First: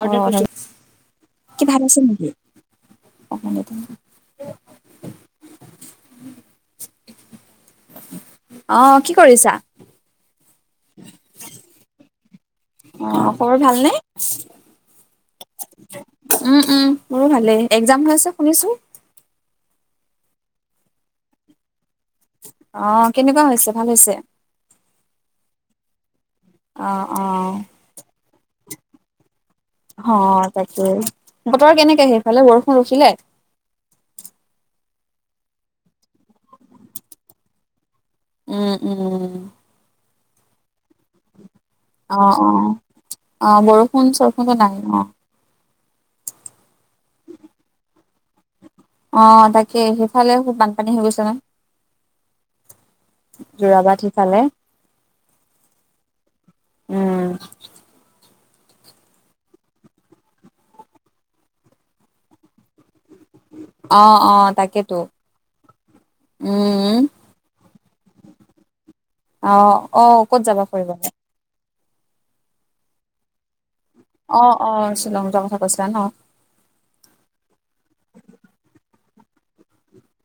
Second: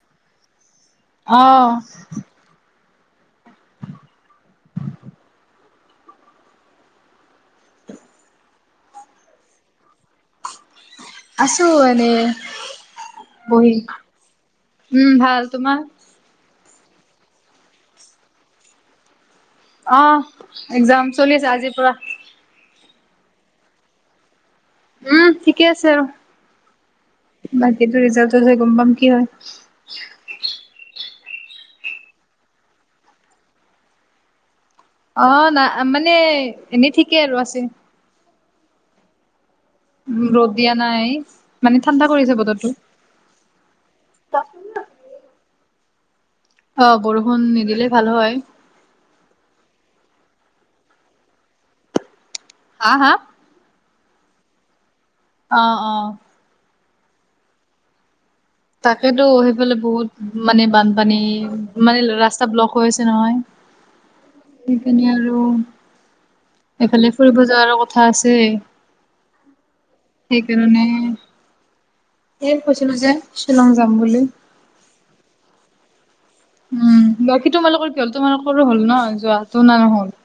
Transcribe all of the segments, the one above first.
[unintelligible] কি অ', ভাত আছিল নেকি? [unintelligible] [unintelligible] অ, কি কৰিছাঁ? আছো এনে অ' খবৰ বহি ভালনে? উম, ভাল তোমাৰ? উম-উম মোৰো ভালেই এক্সাম হৈ আছে শুনিছোঁ? অ, এক্সাম চলি আছে আজিৰ পৰা। অ, কেনেকুৱা হৈছে ভাল হৈছে। উম, ঠিকে আছে আৰু। অ', অ', সেইটো ৰিজাল্টটোত হে গম পাম কি হয়। হ, তাকেই বতৰ কেনেকে সেইফালে বৰষুণ ৰখিলে? অ, না মানে এনেই ঠিকেই আৰু আছে। উম-উম ৰদ দিয়া নাই। মানে ঠাণ্ডা অ কৰিছে অ বতৰটো। অ বৰষুণ চৰষুণো নাই অ। অ বৰষুণ নিদিলে ভাল হয়। অ তাকে সেইফালে খুব বানপানী হৈ গৈছে মানে হা হা। যোৰাবাট সিফালে। অ অ উম তাকেতো সেফালে বহুত মানে বানপানী মানে ৰাচ স্তা ব্লক হৈছে নহয় অ', অ' তাকেতো সেইখিনি আৰু উম, এইফালে ফুৰিব যোৱাৰো কথা আছেই। অ অ ক'ত যাবা ফুৰিবলে এ কৈছিলো যে শ্বিলং যাম বুলি। অ', অ শ্বিলং যোৱাৰ কথা কৈছিলা ন। উম বাকী তোমালোকৰ কি হ'ল তোমালোকৰো হ'ল ন যোৱাতো না নহ'ল।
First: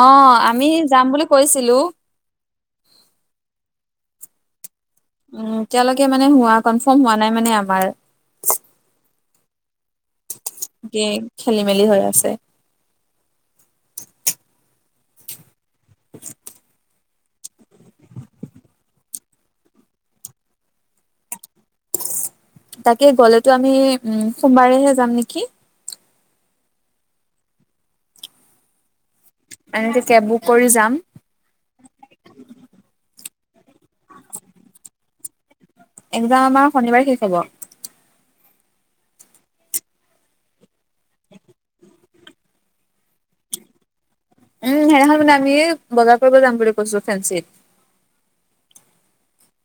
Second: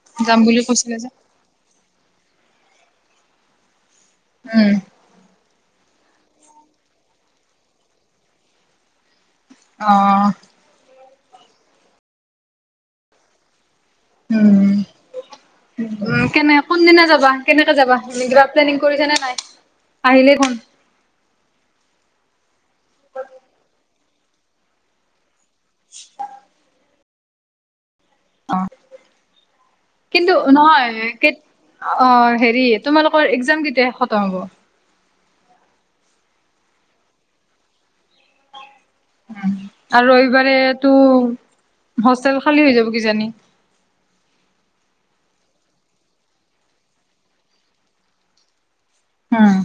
অ যাম বুলি আমি কৈছিলে যাম যে। বুলি কৈছিলো। উম উম এতিয়ালৈকে মানে হোৱা কনফাৰ্ম হোৱা নাই মানে আমাৰ। অ কি খেলি মেলি হৈ আছে। উম উম কেনে কোনদিনা যাবা। কেনেকে যাবা কিবা প্লেনিং কৰিছা নে নাই আহিলে কোন? তাকে গ'লেতো আমি উম সোমবাৰেহে যাম নিকি। [unintelligible] অ এনেকে কেব কিন্তু বুক কৰি নহয় যাম কেত অ হেৰি তোমালোকৰ একজাম কেতিয়া খতম হ'ব? একজাম আমাৰ শনিবাৰে শেষ হ'ব। উম আৰু ৰবিবাৰেটো হোষ্টেল খালী হৈ যাব কিজানি। উম সেনাখন মানে আমি বজাৰ কৰিব যাম বুলি কৈছো ফেঞ্চিত। উম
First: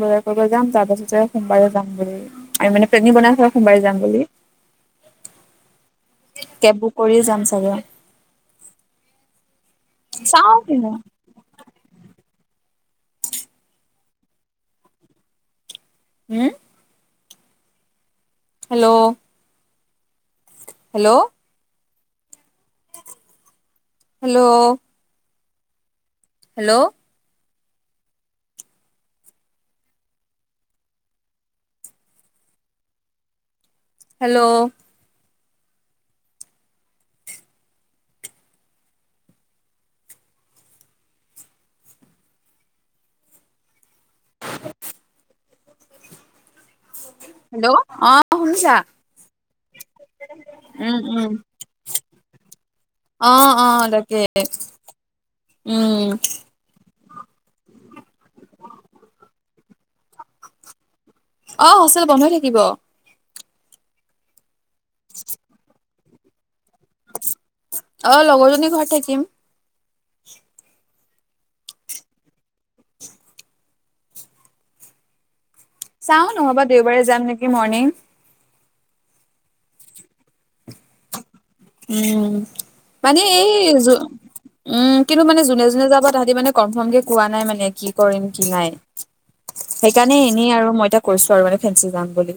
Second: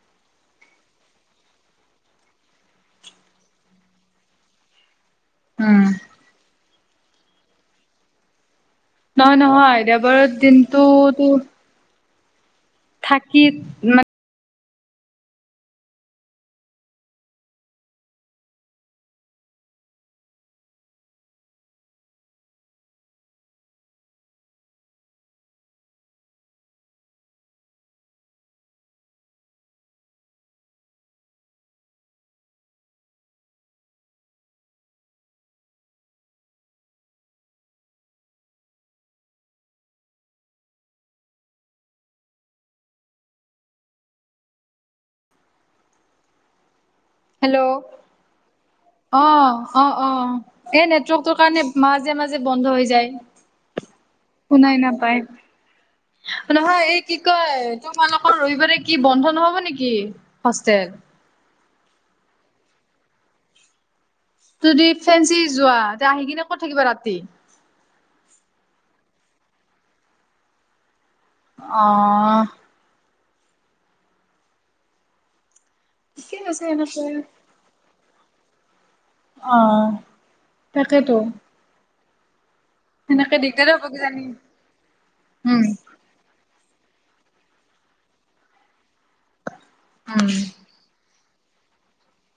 বজাৰ কৰিব যাম তাৰ পাছতে সোমবাৰে যাম বুলি আমি মানে প্লেনিং বনাই থৈছোঁ সোমবাৰে যাম বুলি উম কেব বুক কৰিয়ে যাম চাগে নহয় নহয় দেওবাৰত চাওঁ কি হয় দিনটোতো থাকি মা উম! Hello hello hello hello hello hello hello অ শুনিছা। অ অ অ এই উম, উম। নেটৱৰ্কটোৰ কাৰণে মাজে মাজে বন্ধ হৈ যায় নেটৱৰ্কে শুনাই নাপায় উম নহয় এই কি কয় তোমালোকৰ ৰবিবাৰে কি বন্ধ নহব নেকি হোষ্টেল অ হোষ্টেল বন্ধই থাকিব তুদি ফেঞ্চি যোৱা আহি কিনে ক'ত থাকিবা ৰাতি অ লগৰজনী ঘৰত থাকিম অ'। চাওঁ ঠিকে আছে নহ'বা, দেওবাৰে এনেকৈ যাম নেকি মৰ্ণিং! অ' তাকে তো। উম মানে এই দিগদাৰে হ'ব যো কিজানি উম কিন্তু মানে উম যোনে যোনে যাব তাহাঁতি মানে কনফৰ্ম কে কোৱা নাই মানে কি কৰিম কি নাই সেইকাৰণে উম এনেই আৰু মই কৈছো আৰু মানে ফেঞ্চি যাম বুলি।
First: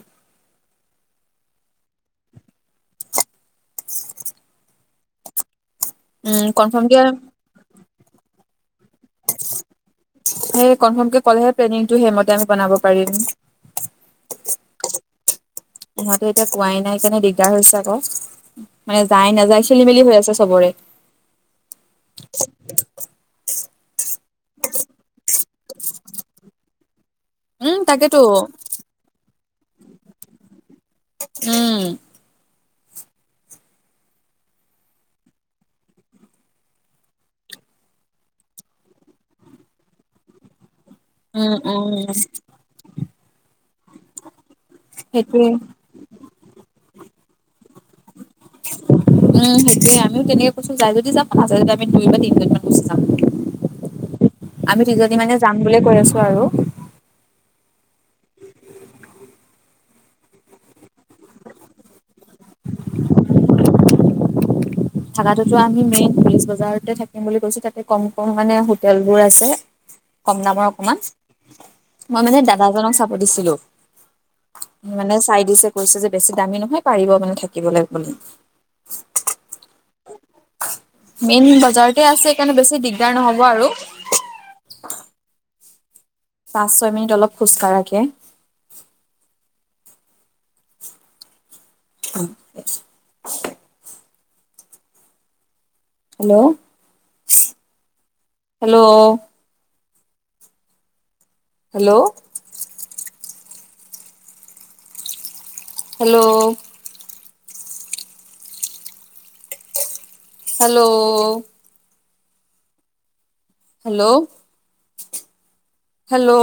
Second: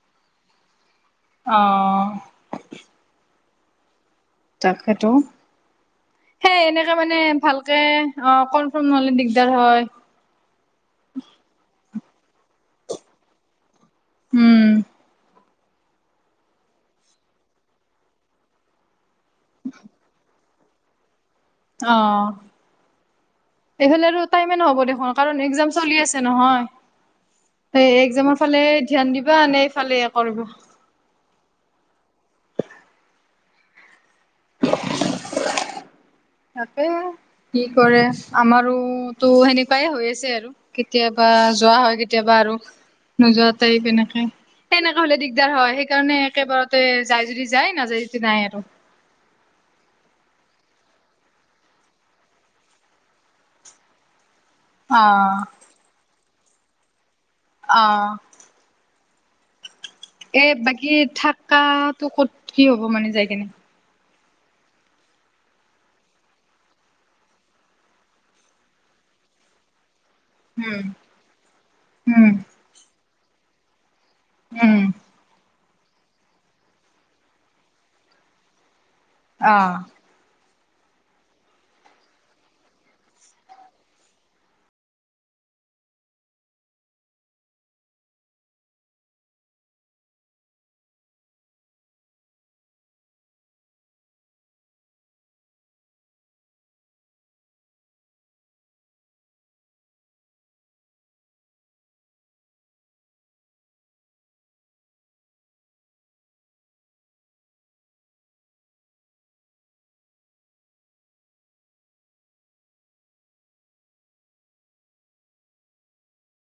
অ'। তাকেতো। উম সেই কনফাৰ্ম এনেকে কে মানে ভালকে অ' কনফৰ্ম নহ'লে দিগদাৰ হয়। সেই কনফৰ্মকে ক'লেহে প্লেনিংটো সেইমতে আমি বনাব পাৰিম। উম। পোহাতো এতিয়া কোৱাই নাই কেনে দিগদাৰ হৈছে। ক মানে যাই নাযায় খেলি মেলি হৈ আছে চবৰে। অ'। এইফালে আৰু টাইমে নহ'ব দেখোন কাৰণ এক্সাম চলি আছে নহয়। উম সেয়ে তাকেতো একজামৰ ফালে ধ্যান দিবা নে এইফালে কৰিব। উম। [unintelligible] তাকে কি কৰে আমাৰোতো সেনেকুৱাই হৈ আছে আৰু। কেতিয়াবা উম যোৱা হয় উম কেতিয়াবা আৰু নোযোৱা টাইপ এনেকাই। তেনেকা হ'লে সেইটোৱে দিগদাৰ হয়। সেইকাৰণে একেবাৰতে যাই যদি যায় নাযায় যদি নাই আৰু। উম, সেইটোয়ে আমিও তেনেকে কৈছো যায় যদি যাক, নাযায় যদি আমি দুই বা তিনজনমান গুচি যাম। [unintelligible] আমি অ দুজনী মানে যাম বুলিয়ে কৈ আছো আৰু। অহ। এ বাকী থাকাটো ক'ত কি হ'ব মানে যাই কেনে? থাকাতো টো আমি মেইন বিজ বজাৰতে থাকিম বুলি কৈছো। তাতে কম, কম মানে হোটেল বোৰ আছে। [inaudible] কম দামৰ অকমান মই উম মানে দাদাজনক চাব দিছিলো। উম মানে চাই দিছে কৈছে যে বেছি দামী নহয় পাৰিব মানে থাকিবলে বুলি। অ'। মেইন বজাৰতে আছে সেইকাৰণে বেছি দিগদাৰ নহ'ব আৰু। পাঁচ, ছয় মিনিট অলপ খোজ কাঢ়াকে। [unintelligible] Hello, hello. Hello. Hello. Hello. Hello. Hello.